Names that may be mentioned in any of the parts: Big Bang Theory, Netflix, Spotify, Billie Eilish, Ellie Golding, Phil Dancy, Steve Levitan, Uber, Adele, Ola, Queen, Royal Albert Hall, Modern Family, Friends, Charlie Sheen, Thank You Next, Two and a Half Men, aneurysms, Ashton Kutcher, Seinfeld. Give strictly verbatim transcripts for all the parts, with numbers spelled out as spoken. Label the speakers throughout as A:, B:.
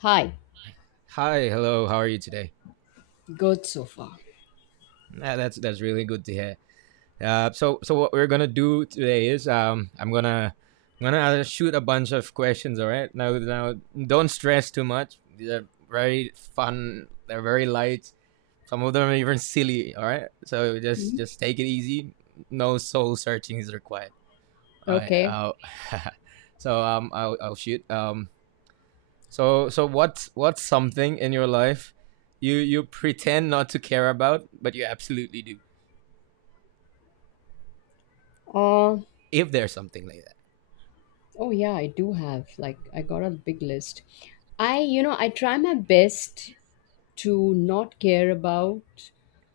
A: Hi,
B: Hi, hello. How are you today?
A: good so far.
B: Uh, that's that's really good to hear. Uh, so so what we're gonna do today is um I'm gonna I'm gonna uh, shoot a bunch of questions. All right. Now now don't stress too much. They're very fun. They're very light. Some of them are even silly. All right. So just
A: Mhm.
B: just take it easy. No soul searching is required. All right.
A: Okay.
B: Uh, so um I'll I'll shoot. Um So so what's what's something in your life you you pretend not to care about but you absolutely do
A: Uh,
B: if there's something like that.
A: oh yeah, I do have like I got a big list. I You know I try my best to not care about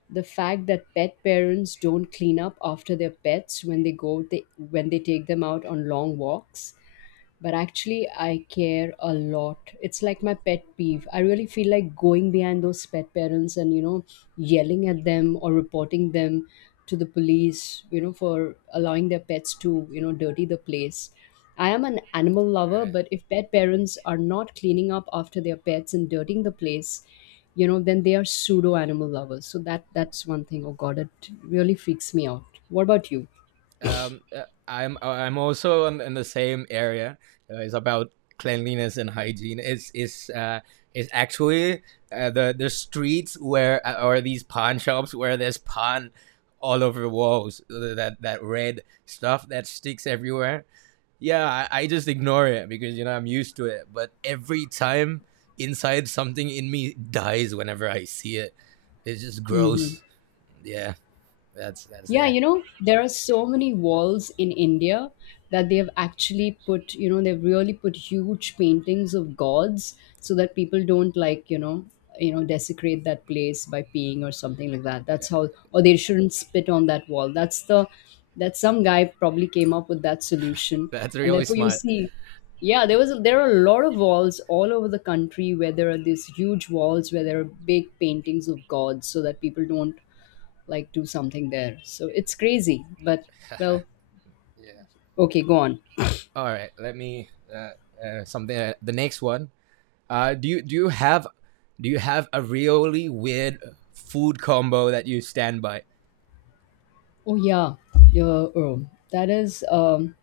A: the fact that pet parents don't clean up after their pets when they go they when they take them out on long walks, but actually I care a lot. It's like my pet peeve. I really feel like going behind those pet parents and, you know, yelling at them or reporting them to the police, you know, for allowing their pets to, you know, dirty the place. I am an animal lover,
B: Right.
A: but if pet parents are not cleaning up after their pets and dirtying the place, you know, then they are pseudo animal lovers. So that that's one thing. Oh god, it really freaks me out. What about you?
B: Um uh, I'm I'm also in, in the same area. Uh, it's about cleanliness and hygiene. It's it's uh it's actually uh, the the streets where uh, or these pawn shops where there's pawn all over the walls that that red stuff that sticks everywhere. Yeah, I, I just ignore it because you know I'm used to it. But every time inside, something in me dies whenever I see it. It's just
A: Hmm.
B: gross. Yeah, that's that's
A: Yeah,
B: there.
A: you know, there are so many walls in India that they have actually put, you know, they've really put huge paintings of gods so that people don't, like, you know, you know, desecrate that place by peeing or something like that. That's how, or they shouldn't spit on that wall. That's the, that some guy probably came up with that solution,
B: That's
A: and
B: really
A: therefore you
B: smart.
A: see, yeah, there was a, there are a lot of walls all over the country where there are these huge walls where there are big paintings of gods so that people don't like do something there. So it's crazy, but well,
B: Yeah.
A: okay, go on.
B: All right. Let me uh, uh, something. Uh, the next one. Uh, do you do you have do you have a really weird food combo that you stand by?
A: Oh yeah, yeah. Oh, that is um,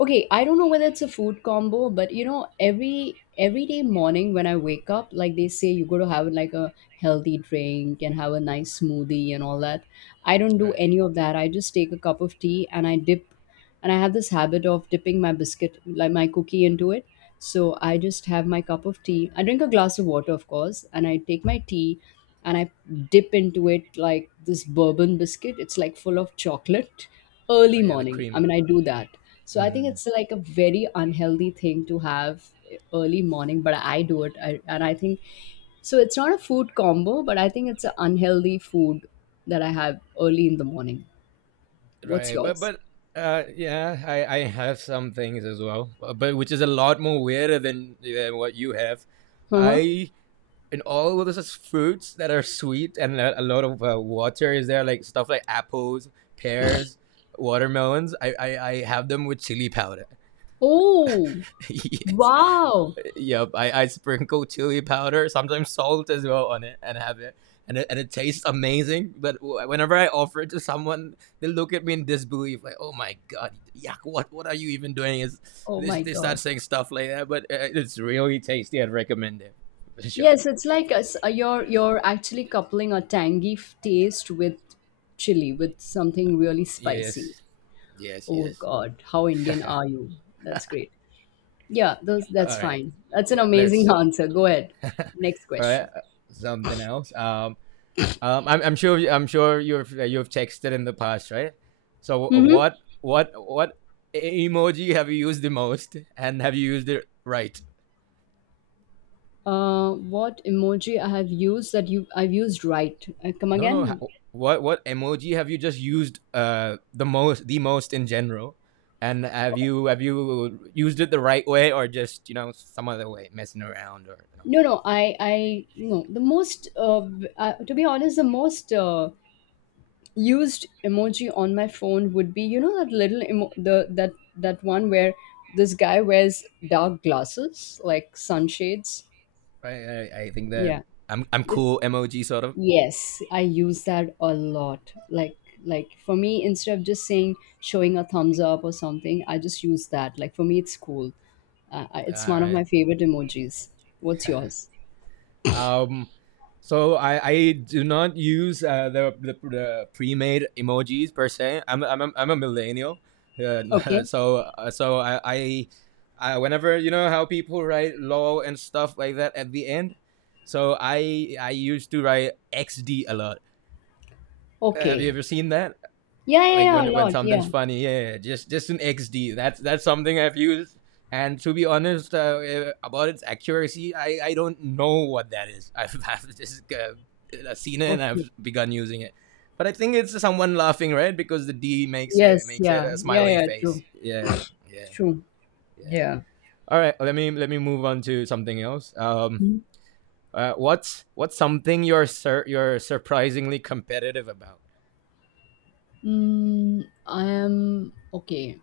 A: Okay, I don't know whether it's a food combo, but you know, every every day morning when I wake up, like they say you go to have like a healthy drink and have a nice smoothie and all that. I don't do
B: Right.
A: any of that. I just take a cup of tea and I dip, and I have this habit of dipping my biscuit like my cookie into it. So I just have my cup of tea. I drink a glass of water, of course, and I take my tea and I dip into it like this bourbon biscuit. It's like full of chocolate
B: Oh
A: early
B: yeah, the
A: morning. I
B: cream.
A: mean, I do that. So I think
B: Mm.
A: it's like a very unhealthy thing to have early morning, but I do it. I, and I think so. It's not a food combo, but I think it's an unhealthy food that I have early in the morning. What's
B: Right, but
A: yours?
B: but uh, yeah, I I have some things as well, uh, but which is a lot more weirder than, than what you have.
A: Uh-huh.
B: I And all of this is fruits that are sweet, and a, a lot of uh, water is there, like stuff like apples, pears, watermelons. I I, I have them with chili powder.
A: Oh,
B: Yes.
A: wow.
B: Yep, I, I sprinkle chili powder, sometimes salt as well, on it, and have it, and it, and it tastes amazing. But wh- whenever I offer it to someone, they look at me in disbelief, like, "Oh my god, yuck! What what are you even doing?" Is
A: Oh
B: they,
A: my
B: they start
A: God.
B: saying stuff like that, but uh, it's really tasty. I'd recommend it for sure.
A: Yes, it's like a, s- uh, you're you're actually coupling a tangy f- taste with chili with something really spicy.
B: Yes, yes,
A: Oh
B: yes.
A: God, how Indian are you? That's great. Yeah, those
B: All
A: that's
B: right,
A: fine. That's an
B: yeah.
A: amazing
B: Let's
A: answer. Go ahead. Next
B: All right.
A: question.
B: Something else. Um, Um, I'm, I'm sure I'm sure you've uh, you've texted in the past, right? So uh,
A: Mm-hmm.
B: what what what e-, emoji have you used the most, and have you used it right?
A: Uh, what emoji I have used that you I've used right? Uh, come
B: No, no.
A: again?
B: What what emoji have you just used uh the most the most in general, and have you have you used it the right way, or just you know some other way messing around, or you know?
A: No, no. I I No. The most uh, b- uh, to be honest, the most uh, used emoji on my phone would be, you know, that little emo- the that that one where this guy wears dark glasses like sunshades.
B: Right. I, I think that
A: Yeah,
B: I'm I'm
A: it's,
B: cool emoji sort of.
A: yes, I use that a lot. Like like for me, instead of just saying showing a thumbs up or something, I just use that. Like for me it's cool. Uh, I- it's
B: All
A: one of
B: right.
A: my favorite emojis. What's yours?
B: Um, so I, I do not use uh, the, the the pre-made emojis per se. I'm I'm a, I'm a millennial,
A: Okay.
B: uh, so uh, so I, I I whenever you know how people write "lol" and stuff like that at the end. So I I used to write X D a lot. Have you
A: Okay.
B: ever seen that?
A: Yeah, yeah,
B: Like
A: yeah, a
B: when when
A: lot.
B: something's
A: Yeah.
B: funny, yeah, yeah, yeah, just just an xd, that's that's something I've used. And to be honest, uh, eh, about its accuracy, i i don't know what that is. i've, I've just uh, seen it, and
A: Okay.
B: I've begun using it, but I think it's someone laughing, right? Because the d makes it
A: Yes,
B: makes it
A: yeah.
B: a
A: Yeah,
B: smiley
A: yeah,
B: face,
A: true.
B: yeah. Yeah.
A: True.
B: Yeah.
A: Yeah.
B: All right, let me let me move on to something else. Um uh, what's what's something you're sur- you're surprisingly competitive about?
A: Mm, I am okay.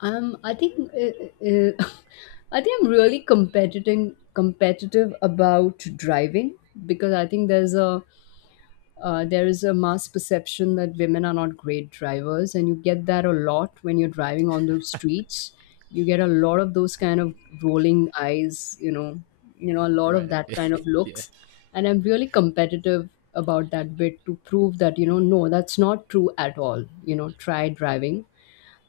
A: Um, I think uh, uh, I think I'm really competitive competitive about driving, because I think there's a, uh, there is a mass perception that women are not great drivers, and you get that a lot when you're driving on the streets. You get a lot of those kind of rolling eyes, you know, you know, a lot of
B: Right.
A: that kind of
B: Yeah.
A: looks, and I'm really competitive about that bit to prove that, you know, no, that's not true at all. You know, try driving,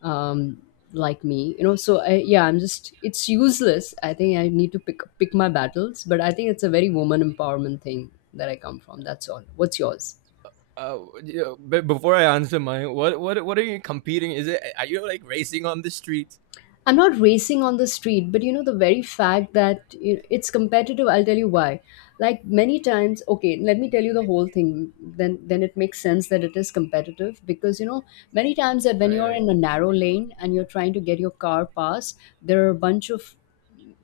A: um, like me, you know. So I, yeah, I'm just, it's useless. I think I need to pick pick my battles, but I think it's a very woman empowerment thing that I come from. That's all. What's yours?
B: Uh, yeah, but before I answer mine, what what what are you competing? Is it Are you like racing on the streets?
A: I'm not racing on the street, but you know, the very fact that you know, it's competitive, I'll tell you why. Like many times, okay, let me tell you the whole thing. Then, then it makes sense that it is competitive because you know, many times that when
B: Right,
A: you're
B: right.
A: in a narrow lane and you're trying to get your car past, there are a bunch of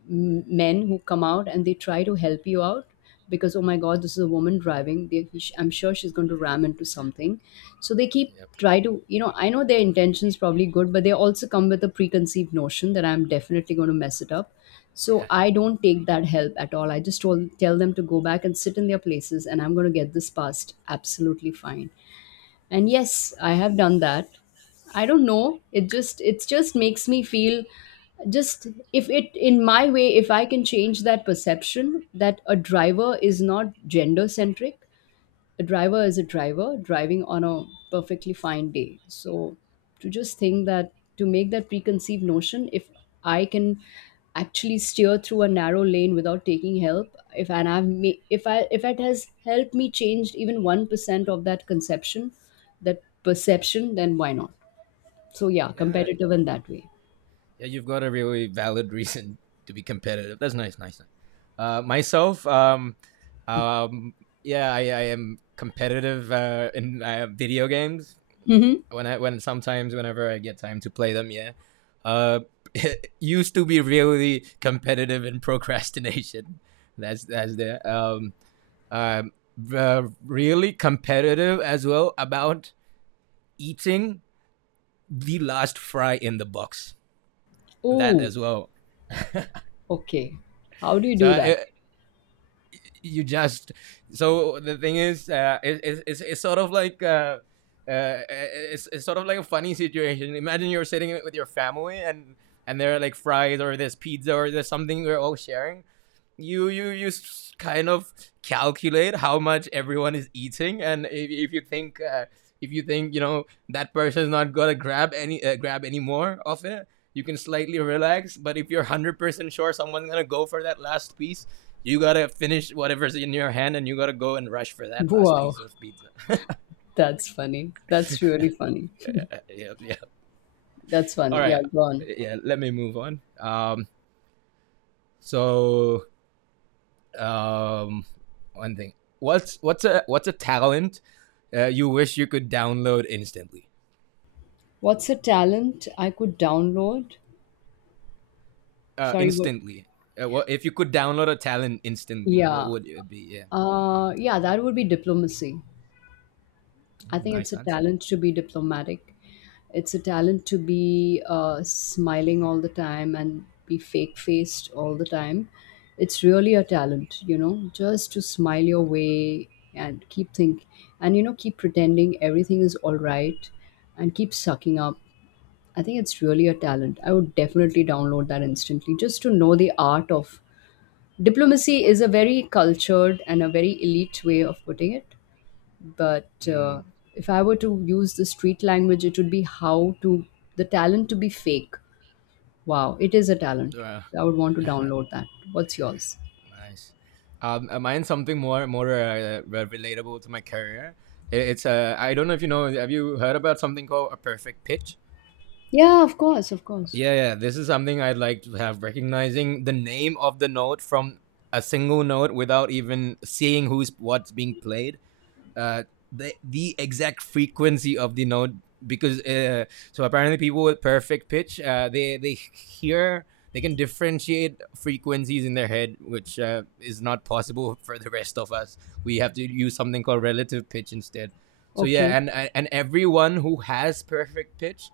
A: m- men who come out and they try to help you out because, oh my god, this is a woman driving. they, he- I'm sure she's going to ram into something, so they keep
B: Yep.
A: try to, you know, I know their intentions probably good, but they also come with a preconceived notion that I'm definitely going to mess it up. So I don't take that help at all. I just told, tell them to go back and sit in their places, and I'm going to get this passed absolutely fine. And yes, I have done that. I don't know, it just it just makes me feel just, if it in my way, if I can change that perception that a driver is not gender centric. A driver is a driver driving on a perfectly fine day. So to just think that, to make that preconceived notion, if I can actually steer through a narrow lane without taking help, if and I've ma- if I, if it has helped me change even one percent of that conception, that perception, then why not? So yeah,
B: Yeah,
A: competitive in that way.
B: yeah. You've got a really valid reason to be competitive. That's nice, nice. nice. Uh, myself, um, um, yeah, I, I am competitive uh, in uh, video games.
A: Mm-hmm.
B: When I when sometimes whenever I get time to play them, yeah. Uh, Used to be really competitive in procrastination. That's that's there. Um, um, uh, Really competitive as well about eating the last fry in the box. That
A: Oh,
B: as well.
A: okay. How do you
B: So
A: do that?
B: it, you just so the thing is, uh, it, it, it's it's sort of like. Uh, uh, it's, it's sort of like a funny situation. Imagine you're sitting with your family, and and there are like fries, or there's pizza, or there's something we're all sharing. You you you kind of calculate how much everyone is eating, and if, if you think uh, if you think you know that person's not gonna grab any uh, grab any more of it, you can slightly relax. But if you're one hundred percent sure someone's gonna go for that last piece. You gotta finish whatever's in your hand, and you gotta go and rush for that last
A: Wow,
B: piece of pizza.
A: that's funny. That's really funny.
B: Yeah, yeah.
A: That's
B: All
A: funny.
B: right,
A: Yeah, go on.
B: yeah. Let me move on. Um, so um, One thing. What's what's a what's a talent uh, you wish you could download instantly?
A: What's a talent I could download?
B: Uh,
A: Sorry, what?
B: instantly. Uh, what if you could download a talent instantly? What
A: Yeah.
B: would it be? Yeah.
A: Uh, yeah, that would be diplomacy. I
B: Mm,
A: think
B: nice
A: it's a
B: answer.
A: talent to be diplomatic. It's a talent to be uh, smiling all the time and be fake faced all the time. It's really a talent, you know, just to smile your way and keep think, and you know, keep pretending everything is all right and keep sucking up. I think it's really a talent. I would definitely download that instantly, just to know the art of diplomacy is a very cultured and a very elite way of putting it, but uh,
B: Mm,
A: if I were to use the street language, it would be how to, the talent to be fake. Wow, it is a talent.
B: uh,
A: So I would want to download that. What's yours?
B: nice. Um, uh, mine something more more uh, relatable to my career. I- It's uh, I don't know if you know. Have you heard about something called a perfect pitch?
A: Yeah, of course, of course.
B: Yeah, yeah. This is something I'd like to have: recognizing the name of the note from a single note without even seeing who's what's being played. Uh, the the exact frequency of the note, because uh, so apparently people with perfect pitch, uh, they they hear, they can differentiate frequencies in their head, which uh, is not possible for the rest of us. We have to use something called relative pitch instead. So
A: Okay.
B: yeah, and and everyone who has perfect pitch,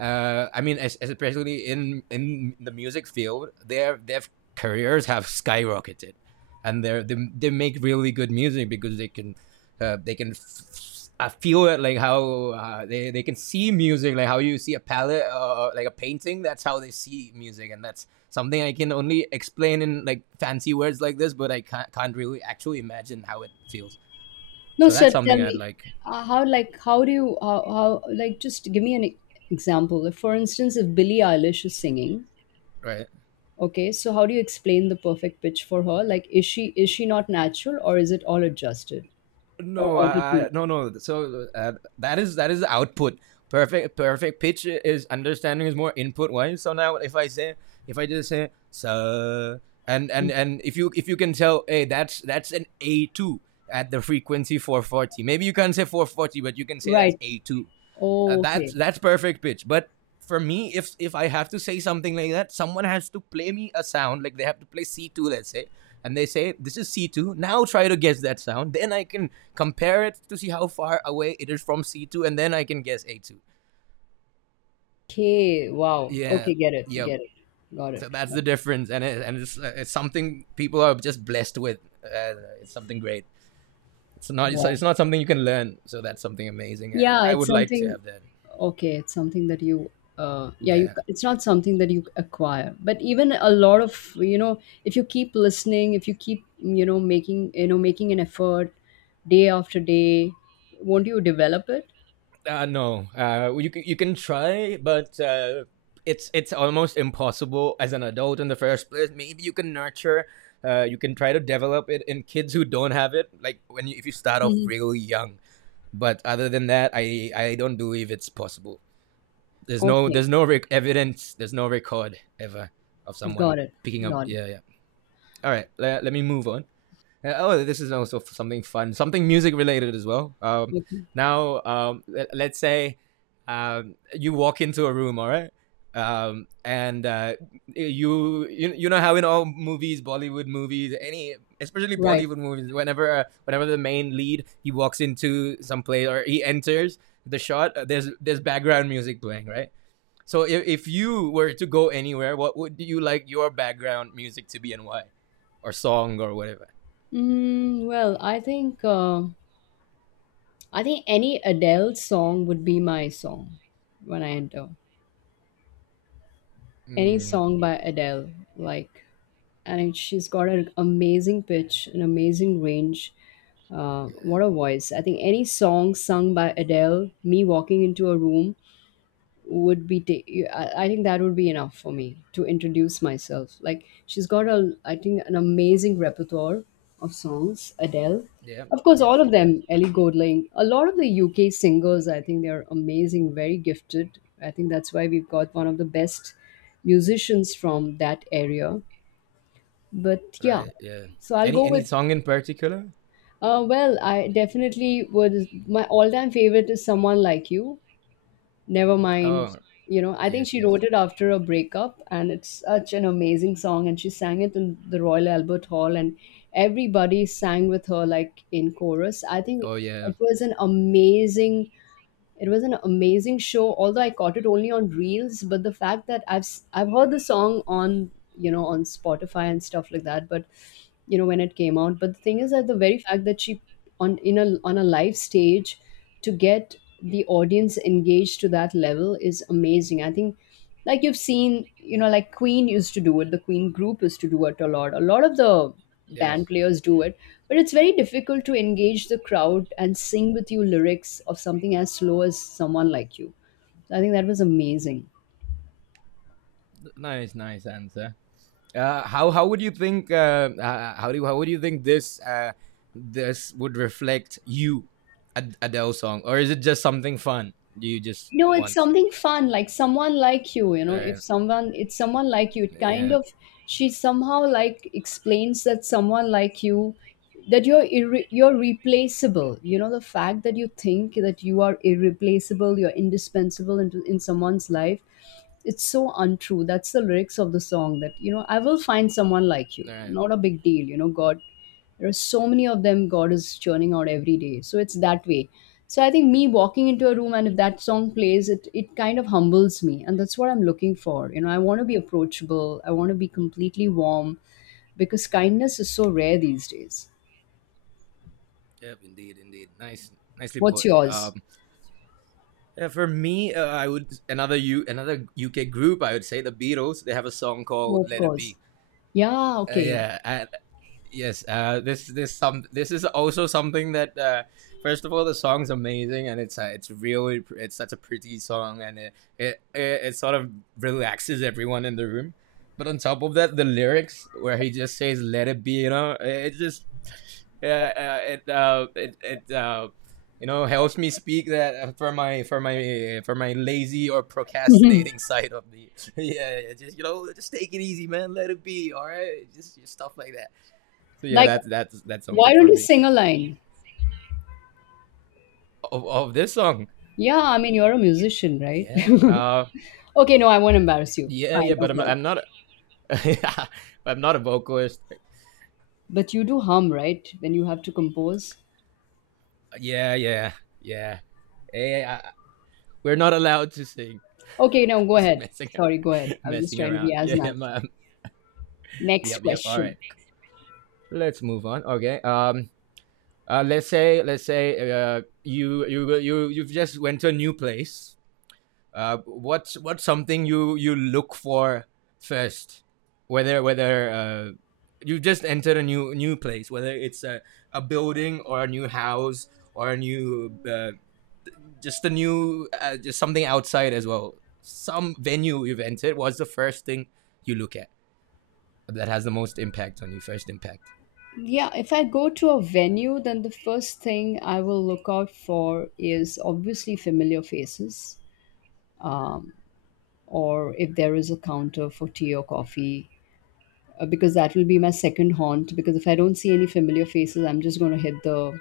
B: uh, I mean, es- especially in in the music field, their their careers have skyrocketed, and they they they make really good music because they can, uh, they can. F- I feel it like how uh, they, they can see music, like how you see a palette, or uh, like a painting. That's how they see music, and that's something I can only explain in like fancy words like this, but I can't, can't really actually imagine how it feels.
A: No
B: So that's
A: sir, tell
B: something I'd
A: me.
B: like.
A: Uh, how like how do you how, how Like just give me an e- example, if for instance, if Billie Eilish is singing.
B: Right.
A: Okay, so how do you explain the perfect pitch for her? Like, is she, is she not natural, or is it all adjusted or
B: No,
A: auto
B: I, I-
A: tuned?
B: no, no. So uh, that is that is the output. Perfect, perfect pitch is understanding, is more input wise. So now, if I say, if I just say, sir, and and and if you if you can tell, hey, that's that's an A two at the frequency four forty. Maybe you can't say four forty, but you can say that's
A: Right.
B: A two. Uh, that's
A: Okay.
B: that's perfect pitch. But for me, if if I have to say something like that, someone has to play me a sound. Like they have to play C two, let's say, and they say this is C two. Now try to guess that sound. Then I can compare it to see how far away it is from C two, and then I can guess A two.
A: Okay. Wow.
B: Yeah,
A: Okay. Get it.
B: yeah.
A: Get it. Got it.
B: So that's
A: Got
B: the
A: it.
B: difference, and it, and it's uh, it's something people are just blessed with. Uh, it's something great. It's not it's,
A: Wow.
B: it's not something you can learn. So that's something amazing, and
A: Yeah,
B: I
A: it's
B: would like to
A: something.
B: have that.
A: Okay, it's something that you. Uh, yeah, you.
B: Yeah.
A: It's not something that you acquire, but even a lot of, you know, if you keep listening, if you keep, you know, making, you know, making an effort, day after day, won't you develop it?
B: Uh, no, uh, you c- you can try, but uh, it's it's almost impossible as an adult in the first place. Maybe you can nurture. Uh, you can try to develop it in kids who don't have it, like when you, if you start off
A: Hmm.
B: really young. But other than that, I I don't believe it's possible. There's no
A: Okay.
B: there's no rec- evidence. There's no record ever of someone
A: Got it.
B: picking up.
A: Got it.
B: Yeah, yeah. All right, let, let me move on. Uh, oh, this is also something fun, something music related as well. Um,
A: Okay.
B: now, um, let's say um, you walk into a room, all right, um, and uh, you, you you know how in all movies, Bollywood movies, any especially
A: Right.
B: Bollywood movies, whenever uh, whenever the main lead he walks into some place or he enters the shot, uh, there's there's background music playing, right? So if, if you were to go anywhere, what would you like your background music to be, and why, or song or whatever?
A: Mm, well, I think uh, I think any Adele song would be my song when I enter. Any
B: Mm.
A: song by Adele, like, and it, she's got an amazing pitch, an amazing range. Uh,
B: Yeah.
A: what a voice! I think any song sung by Adele, me walking into a room, would be ta- I I think that would be enough for me to introduce myself. Like she's got a, I think, an amazing repertoire of songs. Adele,
B: Yep.
A: of course,
B: Yep.
A: all
B: She
A: of
B: does.
A: them. Ellie Golding, a lot of the U K singers. I think they're amazing, very gifted. I think that's why we've got one of the best musicians from that area. But yeah,
B: Right. Yeah.
A: so I'll
B: Any
A: go
B: any
A: with.
B: song in particular?
A: Uh, well, I definitely would. My all-time favorite is Someone Like You. Never mind.
B: Oh
A: You know, I think
B: yes,
A: she
B: yes.
A: wrote it after a breakup, and it's such an amazing song. And she sang it in the Royal Albert Hall, and everybody sang with her like in chorus. I think
B: Oh yeah.
A: it was an amazing, it was an amazing show, although I caught it only on reels. But the fact that I've s- I've heard the song on, you know, on Spotify and stuff like that, but you know when it came out. But the thing is that the very fact that she, on in a on a live stage to get the audience engaged to that level is amazing. I think like you've seen you know like Queen used to do it. The queen group used to do it a lot. A lot of the band
B: Yes.
A: players do it, but it's very difficult to engage the crowd and sing with you lyrics of something as slow as Someone Like You. So, i think that was amazing.
B: Nice, nice answer. Uh, how how would you think? Uh, uh, how do you, how would you think this uh, this would reflect you, Ad- Adele song, or is it just something fun? Do you just
A: No, it's
B: want?
A: something fun, like Someone Like you, you know, if
B: Right.
A: someone, it's someone like you, it kind
B: Yeah.
A: of, she somehow like explains that someone like you, that you're irre- you're replaceable. You know, the fact that you think that you are irreplaceable, you're indispensable in, in someone's life, it's so untrue. That's the lyrics of the song that, you know, I will find someone like you.
B: Right.
A: Not a big deal, you know, God, there are so many of them. God is churning out every day, so it's that way. So i think me walking into a room and if that song plays, it it kind of humbles me, and that's what i'm looking for. You know, I want to be approachable, I want to be completely warm, because kindness is so rare these days.
B: Yep. Indeed. Indeed. Nice. Nicely
A: What's
B: put.
A: yours?
B: Um. Yeah, for me, uh, I would, another U another U K group, I would say the Beatles. They have a song called
A: Oh, of
B: "Let It
A: course.
B: Be."
A: Yeah,
B: Uh,
A: okay, yeah.
B: yeah, and yes uh this this some this is also something that. Uh first of all the song's amazing, and it's uh, it's really pr- it's such a pretty song, and it, it it it sort of relaxes everyone in the room. But on top of that, the lyrics where he just says "let it be," you know it it just yeah uh, it uh it it uh you know helps me speak that. Uh, for my for my for my lazy or procrastinating side of me. yeah yeah, just you know just take it easy, man. Let it be, all right? Just, just stuff like that. So yeah,
A: Like,
B: that's that's that's
A: why
B: something
A: don't
B: for
A: you
B: me.
A: sing a line?
B: Of, of this song,
A: Yeah, I mean, you're a musician, right?
B: yeah, uh,
A: Okay, no, I won't embarrass you.
B: yeah, yeah.
A: Fine, no
B: But I'm
A: problem.
B: I'm not a, I'm not a vocalist.
A: But you do hum, right, when you have to compose?
B: Yeah, yeah, yeah. Hey, I, we're not allowed to sing.
A: Okay, now go
B: Just
A: ahead.
B: messing
A: Sorry, go ahead. I was just
B: messing
A: trying to
B: around.
A: be as
B: Yeah, I'm,
A: natural.
B: I'm-
A: Next
B: yep, yep. All right,
A: question.
B: let's move on. Okay. Um. Uh, let's say let's say uh, you you you you've just went to a new place. Uh, what's what's something you you look for first, whether whether uh, you just enter a new new place, whether it's a, a building, or a new house, or a new uh, just a new uh, just something outside as well, some venue you've entered. What's the first thing you look at that has the most impact on you? First impact.
A: Yeah, if I go to a venue, then the first thing I will look out for is obviously familiar faces, um, or if there is a counter for tea or coffee, uh, because that will be my second haunt. Because if I don't see any familiar faces, I'm just going to hit the,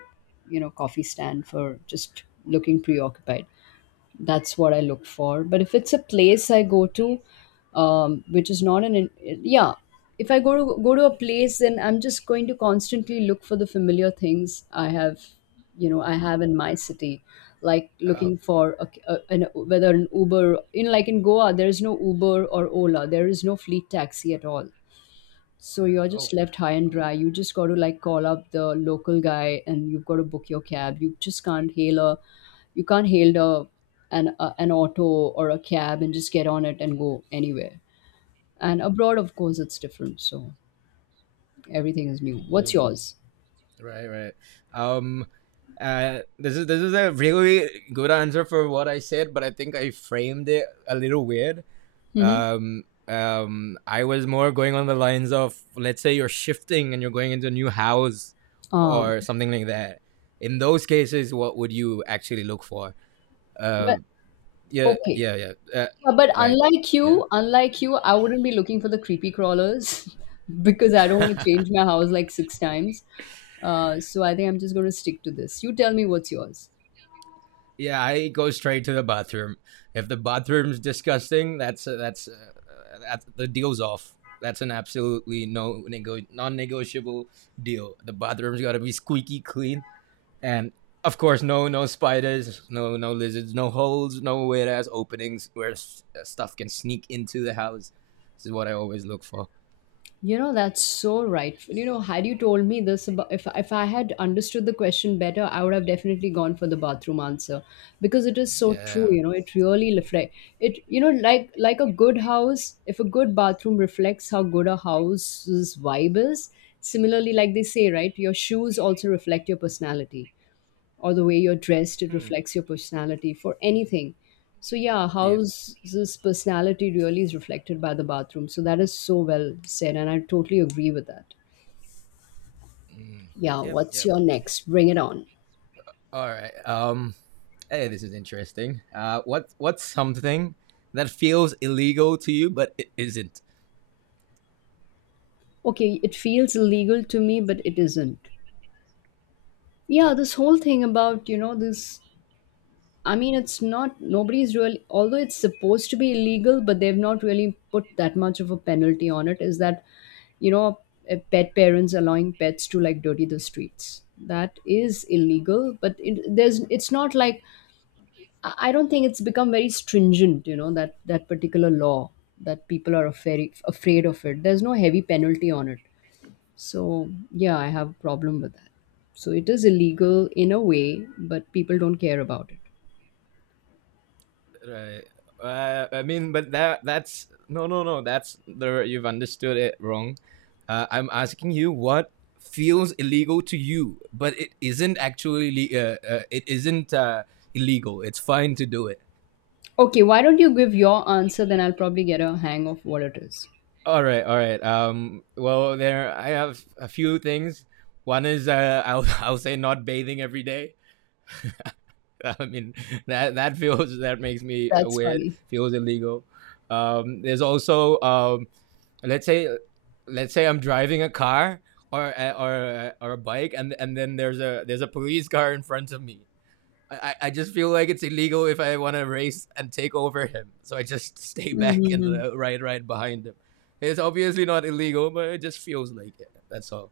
A: you know, coffee stand for just looking preoccupied. That's what I look for. But if it's a place I go to, um, which is not an, yeah, if I go to go to a place, then I'm just going to constantly look for the familiar things I have, you know, I have in my city, like
B: uh,
A: looking for a, a, an, whether an Uber, in like in Goa, there is no Uber or Ola, there is no fleet taxi at all. So you're
B: oh
A: just left high and dry. You just got to like call up the local guy and you've got to book your cab. You just can't hail a you can't hail a an a, an auto or a cab and just get on it and go anywhere. And abroad of course it's different. So everything is new. What's
B: mm.
A: yours?
B: Right, right. Um, uh, this is this is a really good answer for what I said, but I think I framed it a little weird.
A: Mhm.
B: Um, um, I was more going on the lines of, let's say you're shifting and you're going into a new house
A: Ah,
B: or something like that. In those cases, what would you actually look for? Uh,
A: well,
B: yeah,
A: okay.
B: yeah, yeah. Uh,
A: Yeah, but
B: right.
A: unlike
B: Yeah.
A: you, unlike you, I wouldn't be looking for the creepy crawlers because I don't want to change my house like six times. Uh, so I think I'm just going to stick to this. You tell me what's yours.
B: Yeah, I go straight to the bathroom. If the bathroom's disgusting, that's uh, that's uh, that's the deal's off. That's an absolutely no nego- non-negotiable deal. The bathroom's got to be squeaky clean, and of course, no no spiders, no no lizards, no holes, no weird ass openings where s- uh, stuff can sneak into the house. This is what I always look for.
A: You know, that's so right. You know, had you told me this about, if if I had understood the question better, I would have definitely gone for the bathroom answer, because it is so true,
B: Yeah.
A: you know, it really reflect it you know, like like a good house, if a good bathroom reflects how good a house's vibe is, similarly like they say, right, your shoes also reflect your personality, or the way you're dressed, it
B: Hmm.
A: reflects your personality for anything. So yeah,
B: Yes.
A: how's this personality really is reflected by the bathroom. So that is so well said, and I totally agree with that.
B: Mm.
A: Yeah,
B: Yep.
A: what's
B: Yep.
A: your next? Bring it on.
B: All right. Um. Hey, this is interesting. Uh, what what's something that feels illegal to you but it isn't?
A: Okay, it feels illegal to me, but it isn't. Yeah,
B: Yep.
A: this whole thing about, you know, this I mean, it's not, nobody's really, although it's supposed to be illegal, but they've not really put that much of a penalty on it. Is that, you know, eh, pet parents allowing pets to like dirty the streets? That is illegal, but it, there's, it's not like, I I don't think it's become very stringent, you know, that, that particular law, that people are very afraid of it. There's no heavy penalty on it. So, yeah, I have a problem with that. So, it is illegal in a way, but people don't care about it.
B: Right. Uh, I mean, but that that's no, no, no. That's the— you've understood it wrong. Uh, I'm asking you what feels illegal to you, but it isn't actually— uh, uh, it isn't uh, illegal. It's fine to do it.
A: Okay, why don't you give your answer? Then I'll probably get a hang of what it is.
B: All right, all right. Um, well, there I have a few things. One is uh, I'll I'll say not bathing every day. I mean, that that feels— that makes me
A: That's
B: weird.
A: funny.
B: Feels illegal. Um, there's also. Um, let's say let's say I'm driving a car, or or or a bike, and and then there's a there's a police car in front of me. I, I just feel like it's illegal if I want to race and take over him, so I just stay back and
A: Mm-hmm.
B: uh, ride right behind him. It's obviously not illegal, but it just feels like it. That's all.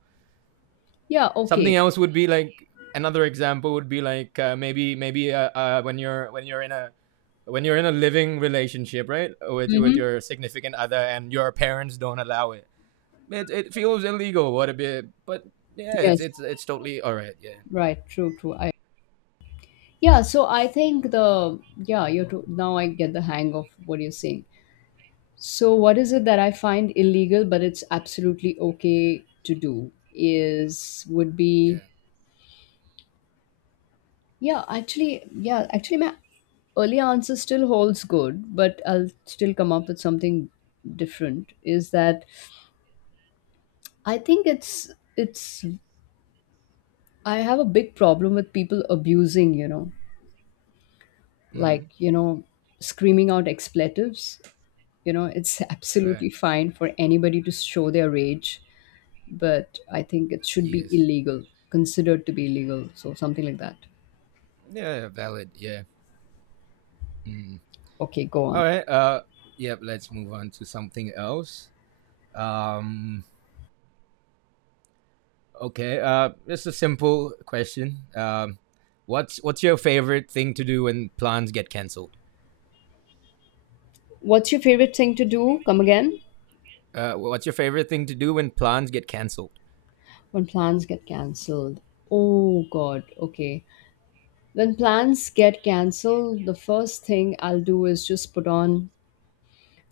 A: Yeah.
B: Something
A: Okay.
B: else would be like, another example would be like, uh, maybe maybe uh, uh, when you're when you're in a when you're in a living relationship, right, with with
A: Mm-hmm.
B: your significant other, and your parents don't allow it, it it feels illegal. What a bit, but yeah, it's
A: Yes.
B: it's it's totally all right. Yeah,
A: Right. True. True. I. Yeah. So I think the yeah you're too, now I get the hang of what you're saying. So what is it that I find illegal but it's absolutely okay to do, is would
B: yeah,
A: be, yeah, actually, yeah actually my early answer still holds good, but I'll still come up with something different, is that I think it's it's I have a big problem with people abusing, you know, like,
B: mm,
A: you know, screaming out expletives. You know, it's
B: right,
A: absolutely fine for anybody to show their rage, but I think it should be
B: yes,
A: illegal, considered to be illegal, so something like that.
B: yeah, valid. Yeah, mm.
A: Okay, go
B: All
A: on.
B: right. Uh, yep. Yeah, let's move on to something else. Um, okay. Uh, just a simple question. Um, what's what's your favorite thing to do when plans get canceled?
A: What's your favorite thing to do? Come again?
B: Uh, what's your favorite thing to do when plans get canceled?
A: When plans get cancelled. Oh God, okay. When plans get cancelled, the first thing I'll do is just put on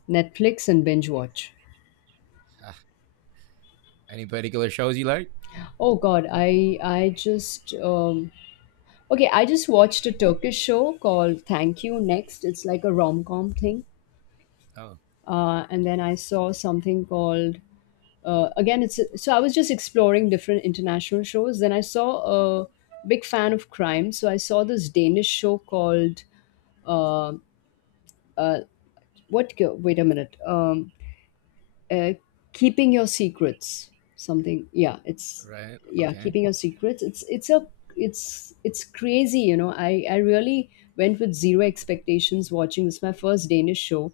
A: Netflix and binge watch.
B: Any particular shows you like?
A: Oh God, I I just um, okay. I just watched a Turkish show called Thank You Next. It's like a rom com thing.
B: Oh,
A: Uh, and then I saw something called uh, again. It's so I was just exploring different international shows. Then I saw a big fan of crime, so I saw this Danish show called uh, uh, what? Wait a minute. Um, uh, Keeping Your Secrets, something, yeah, it's
B: right.
A: yeah,
B: Okay.
A: Keeping Your Secrets. It's it's a it's it's crazy, you know, i i really went with zero expectations watching this, my first Danish show.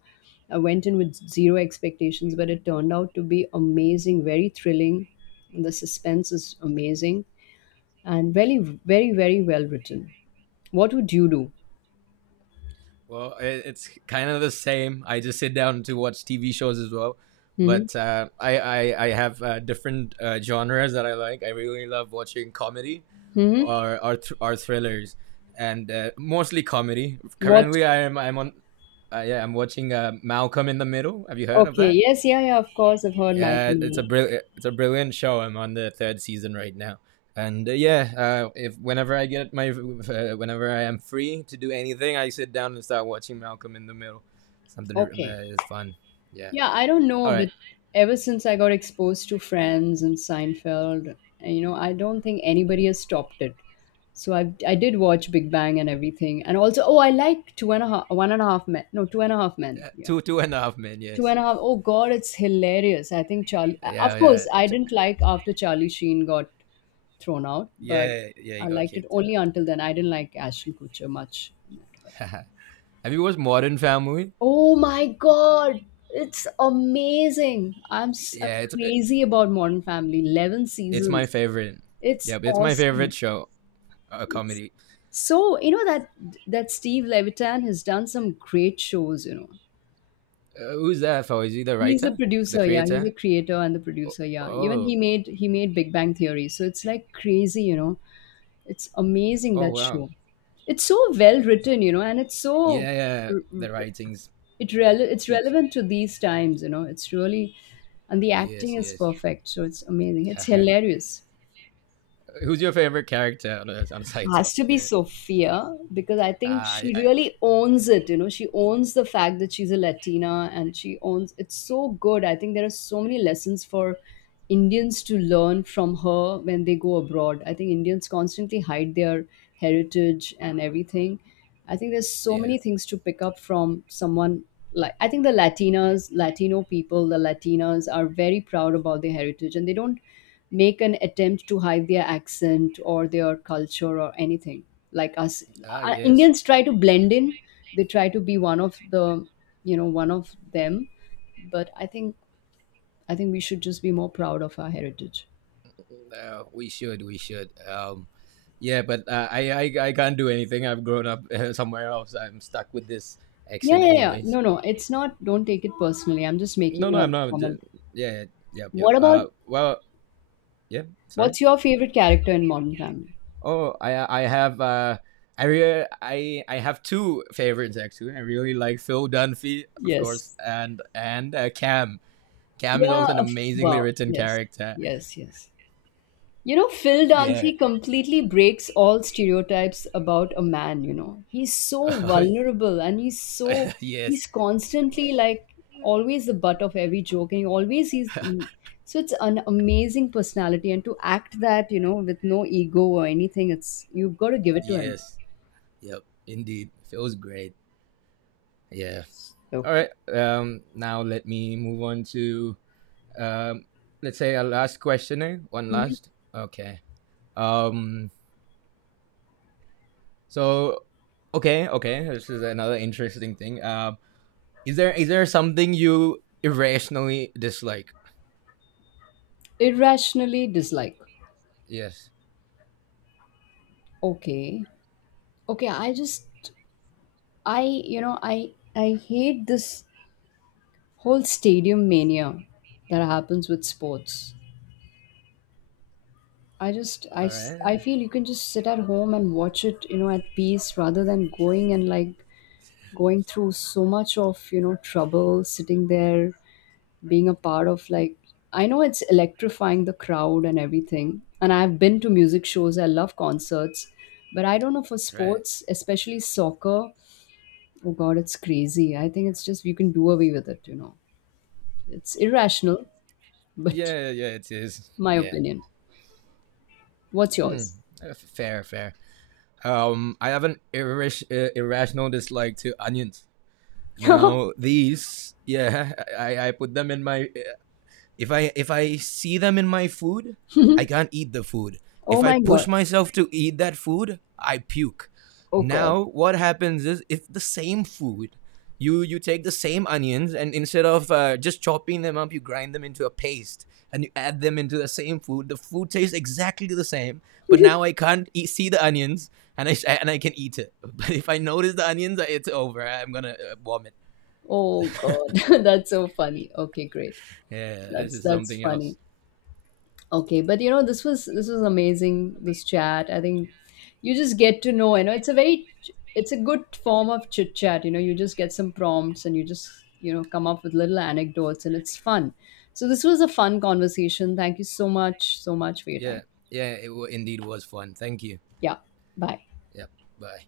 A: I went in with zero expectations, but it turned out to be amazing. Very thrilling. The suspense is amazing, and very, very, very well written. What would you do?
B: Well, it, it's kind of the same. I just sit down to watch T V shows as well,
A: Hmm.
B: but uh, I, I I have uh, different uh, genres that I like. I really love watching comedy,
A: Hmm.
B: or or, th- or thrillers, and uh, mostly comedy.
A: What?
B: Currently, I am I'm on. Uh, yeah, I'm watching uh, Malcolm in the Middle. Have you heard of
A: Okay,
B: that?
A: yes, yeah, yeah, of course I've heard. My,
B: Yeah, it's a brilliant— it's a brilliant show. I'm on the third season right now, and uh, yeah, uh, if— whenever I get my uh, whenever I am free to do anything, I sit down and start watching Malcolm in the Middle. Something uh,
A: okay.
B: is fun. Yeah.
A: Yeah, I don't
B: All
A: know,
B: right.
A: but ever since I got exposed to Friends and Seinfeld, you know, I don't think anybody has stopped it. So I I did watch Big Bang and everything, and also, oh, I like Two and a Half One and a Half Men no Two and a Half Men,
B: Uh,
A: yeah.
B: two two and a half men.
A: Two
B: Yes.
A: and a Half, oh God, it's hilarious. I think Charlie,
B: Yeah,
A: of
B: yeah,
A: course, I
B: Ch-
A: didn't like after Charlie Sheen got thrown out, but
B: yeah, yeah, he
A: I
B: got
A: liked it
B: kicked out.
A: only until then. I didn't like Ashton Kutcher much, but
B: Have you watched Modern Family?
A: Oh my God, it's amazing. I'm s-
B: Yeah,
A: I'm
B: it's
A: crazy about Modern Family. eleven
B: it's my
A: seasons.
B: favorite.
A: It's
B: Yeah, it's my
A: awesome.
B: favorite show. A
A: It's
B: comedy.
A: so, you know that that Steve Levitan has done some great shows, you know.
B: Uh, who's that for? Is he the
A: He's a
B: writer, the
A: producer, yeah. He's
B: creator?
A: a creator and the
B: Oh,
A: producer, yeah. Even
B: oh.
A: he made he made Big Bang Theory. So it's like crazy, you know. It's amazing,
B: Oh
A: that
B: wow.
A: show. It's so well written, you know, and it's so
B: Yeah, yeah, the writing's
A: it rele- it's
B: peak.
A: relevant to these times, you know, it's really, and the
B: Yes,
A: acting is
B: yes.
A: perfect, so it's amazing, it's hilarious.
B: Who's your favorite character on a, on a side
A: Has to
B: topic?
A: be
B: Yeah.
A: Sophia, because I think
B: Ah, I-
A: she really
B: I-
A: owns it. You know, she owns the fact that she's a Latina, and she owns it's so good. I think there are so many lessons for Indians to learn from her when they go abroad. I think Indians constantly hide their heritage and everything. I think there's so
B: yeah.
A: many things to pick up from someone like, I think the Latinas, Latino people, the Latinas are very proud about their heritage and they don't make an attempt to hide their accent or their culture or anything. Like us,
B: Ah,
A: uh,
B: yes.
A: Indians try to blend in, they try to be one of the, you know, one of them, but I think I think we should just be more proud of our heritage.
B: Uh, we should, we should. Um, yeah, but uh, I, I, I can't do anything. I've grown up uh, somewhere else. I'm stuck with this
A: Yeah,
B: action,
A: yeah, yeah.
B: anyways.
A: No, no, it's not, don't take it personally. I'm just
B: No,
A: making
B: no,
A: a
B: I'm not. Ju-
A: comment.
B: yeah, yeah, yep, yep.
A: What about,
B: Uh, well, yeah. Sorry.
A: what's your favorite character in Modern Family?
B: Oh, I I have uh, I re- I I have two favorites actually. I really like Phil Dunphy, of course,
A: Yes.
B: and and uh, Cam. Cam is
A: Yeah.
B: also an
A: Of.
B: amazingly
A: Wow.
B: written
A: Yes.
B: character.
A: Yes. Yes. You know, Phil
B: Yeah.
A: Dancy completely breaks all stereotypes about a man. You know, he's so vulnerable and he's
B: Oh,
A: so,
B: yes.
A: he's constantly like always the butt of every joke, and he always he's. So it's an amazing personality, and to act that, you know, with no ego or anything, it's, you've got to give it to him.
B: yes. Yep. Indeed. Phil's great. Yeah. All
A: Okay.
B: right. Um. Now let me move on to. um. Let's say a last question. Eh? One
A: Mhm.
B: last. Okay. Um. So. Okay. Okay. This is another interesting thing. Um Is there is there something you irrationally dislike?
A: Irrationally dislike.
B: Yes.
A: Okay. Okay, I just I, you know, I I hate this whole stadium mania that happens with sports. I just I
B: All
A: s-
B: right.
A: I feel you can just sit at home and watch it, you know, at peace, rather than going and like going through so much of, you know, trouble sitting there, being a part of like, I know it's electrifying the crowd and everything. And I've been to music shows, I love concerts, but I don't know, for
B: Right.
A: sports, especially soccer, oh God, it's crazy. I think it's just, you can do away with it, you know. It's irrational, but
B: Yeah. Yeah. It is.
A: my
B: Yeah.
A: opinion. What's
B: Hmm.
A: yours?
B: Uh, Fair. Fair. Um. I have an irris- uh, irrational dislike to onions. Now these. Yeah. I I put them in my uh, if I if I see them in my food, I can't eat the food. If
A: Oh
B: I
A: my God.
B: push myself to eat that food, I puke.
A: Oh God.
B: Now what happens is, if the same food— you you take the same onions and instead of uh, just chopping them up, you grind them into a paste and you add them into the same food, the food tastes exactly the same, but now I can't eat— see the onions, and I and i can eat it. But if I notice the onions, it's over, I'm gonna uh, vomit.
A: Oh God. That's so funny. Okay, great.
B: Yeah, this
A: That's
B: is
A: that's
B: something else.
A: funny. Okay, but you know, this was this was amazing. This chat, I think, you just get to know. You know, it's a very, it's a good form of chit chat. You know, you just get some prompts and you just, you know, come up with little anecdotes, and it's fun. So this was a fun conversation. Thank you so much, so much for your
B: Yeah,
A: time.
B: yeah, it w- indeed was fun. Thank you.
A: Yeah, bye.
B: Yep. Bye.